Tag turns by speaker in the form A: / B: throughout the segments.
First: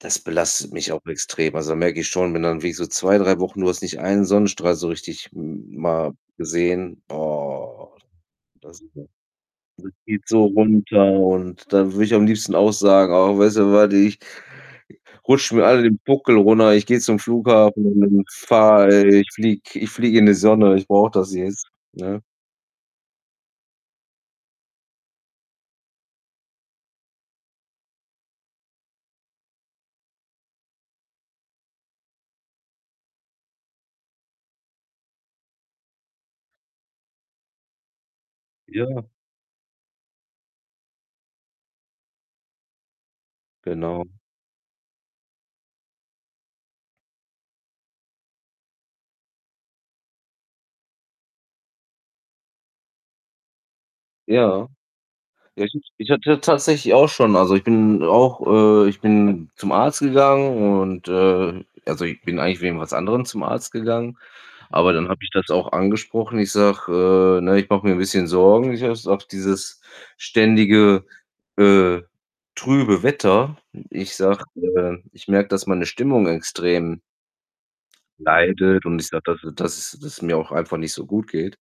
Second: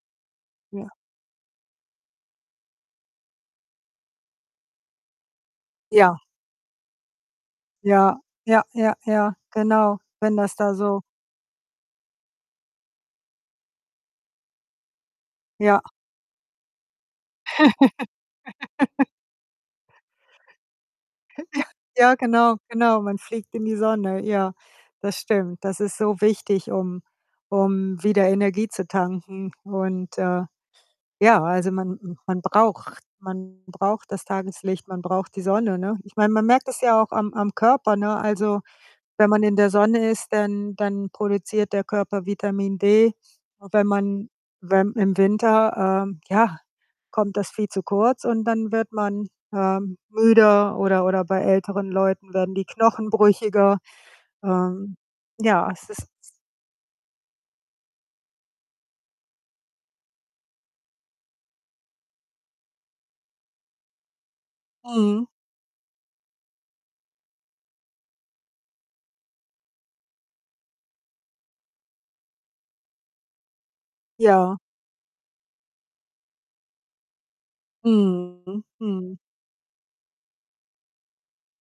A: Das belastet mich
B: Ja.
A: auch extrem. Also, da merke ich schon, wenn dann wirklich so 2, 3 Wochen du hast nicht einen Sonnenstrahl so richtig m mal
B: Ja.
A: gesehen, oh,
B: Ja, ja,
A: das
B: ja,
A: [unintelligible]
B: ja,
A: Das
B: genau,
A: zieht
B: wenn
A: so
B: das da
A: runter,
B: so
A: und dann würde ich am liebsten auch sagen: „Ach, weißt du was, ich“ „rutscht mir
B: Ja.
A: alle den Buckel runter, ich gehe zum Flughafen und und fahre äh, ich fliege ich fliege in die Sonne, ich brauche das jetzt.“,
B: Ja,
A: ne?
B: genau, genau, man fliegt in die Sonne. Ja, das stimmt. Das ist so wichtig, um um wieder Energie zu tanken und, äh, ja, also man m man braucht man braucht das Tageslicht, man braucht die Sonne, ne? Ich meine, man merkt das ja auch am am Körper, ne? Also,
A: Ja.
B: wenn man in der Sonne ist, dann dann produziert der Körper Vitamin D. Wenn
A: Genau.
B: man wenn im Winter, ähm, ja, kommt das viel zu kurz, und dann wird man, ähm, müde, oder oder bei älteren Leuten werden die Knochen brüchiger.
A: Ja.
B: Ähm, ja,
A: [unintelligible]
B: es ist
A: ich hatte tatsächlich auch schon also ich bin auch äh, ich bin zum Arzt gegangen, und, äh, also ich bin eigentlich wegen was anderem zum Arzt gegangen, aber dann habe
B: Mhm.
A: ich das auch angesprochen. Ich sage: „Äh, ne, ich mache mir 'n bisschen Sorgen. [unintelligible] auf dieses ständige, äh, trübe Wetter.“ Ich sage:
B: Ja.
A: „Ähm, ich merke, dass meine Stimmung extrem“
B: Mhm,
A: „leidet“, und ich
B: mhm.
A: sage, dass es dass es dass es mir auch einfach nicht so gut geht,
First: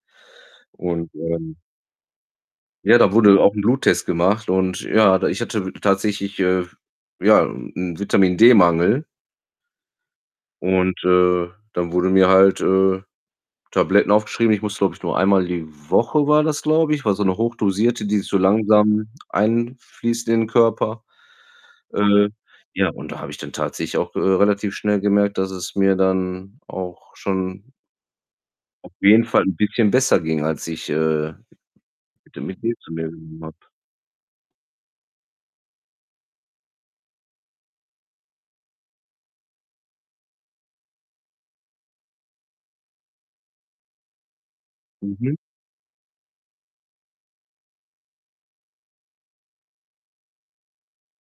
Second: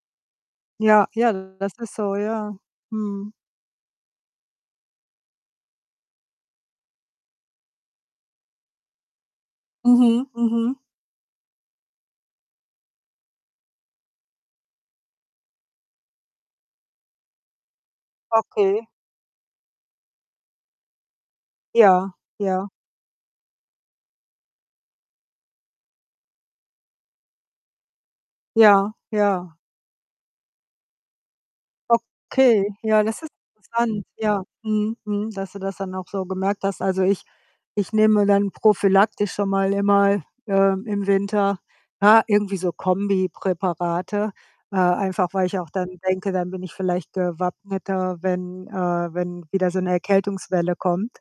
B: Ja,
A: und,
B: ja,
A: ähm
B: das ist so, ja.
A: ja, da wurde
B: Mhm.
A: halt auch 'n Bluttest gemacht und ja, da ich hatte tatsächlich, äh, f ja, 'n 'n Vitamin-D-Mangel
B: Mhm, mhm.
A: und, äh, dann wurden mir halt, äh, Tabletten aufgeschrieben. Ich musste, glaube ich, nur einmal die Woche war das, glaube ich war so 'ne hochdosierte, die so
B: Okay.
A: langsam einfließt in den Körper.
B: Ja,
A: Äh,
B: ja.
A: ja, und da habe ich dann tatsächlich auch, äh, relativ schnell gemerkt, dass es mir dann auch schon auf
B: Ja,
A: jeden Fall 'n
B: ja.
A: bisschen besser ging, als ich, äh, Vitamin
B: Okay,
A: D zu
B: ja,
A: mir
B: das ist
A: genommen habe.
B: interessant. Ja, mhm, mhm, dass du das dann auch so gemerkt hast. Also ich ich nehme dann prophylaktisch schon mal immer, ähm, im Winter, ja, irgendwie so Kombi-Präparate, äh, einfach
A: Mhm.
B: weil ich auch dann denke, dann bin ich vielleicht gewappneter, wenn äh, wenn wieder so 'ne Erkältungswelle kommt.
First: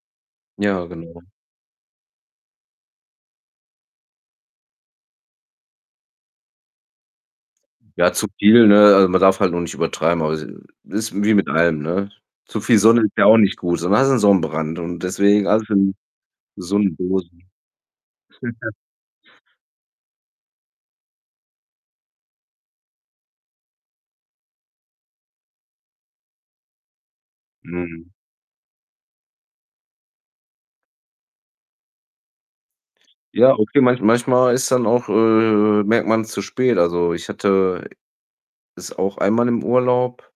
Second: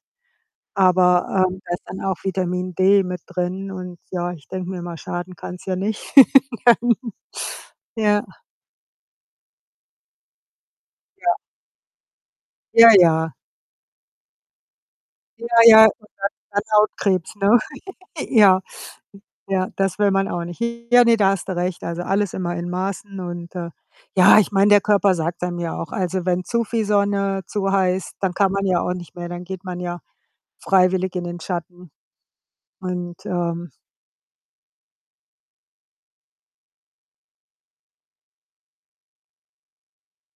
A: Ja, genau.
B: Aber, ähm, da ist dann auch Vitamin D mit drin und ja, ich denke mir immer: „Schaden kann's ja nicht.“ Nein.
A: Ja,
B: Ja.
A: zu viel, ne? Also, man darf halt nur nicht übertreiben, aber [unintelligible] ist wie
B: Ja.
A: mit allem, ne? Zu viel
B: Ja,
A: Sonne ist ja
B: ja.
A: auch nicht gut, sonst hast du 'n Sonnenbrand und
B: Ja,
A: deswegen alles
B: ja, und
A: in
B: dann dann
A: gesunden
B: Hautkrebs,
A: Dosen.
B: ne? Ja. Ja, das will man auch nicht. Ja, ne, da hast du recht, also alles immer in Maßen und, äh, ja, ich meine, der Körper sagt's einem ja auch also wenn zu viel Sonne, zu
A: Mhm.
B: heiß, dann kann man ja auch nicht mehr, dann geht man ja freiwillig in den Schatten und,
A: Ja,
B: ähm
A: okay, manch manchmal ist dann auch äh, merkt man's zu spät. Also, ich hatte es auch einmal im Urlaub.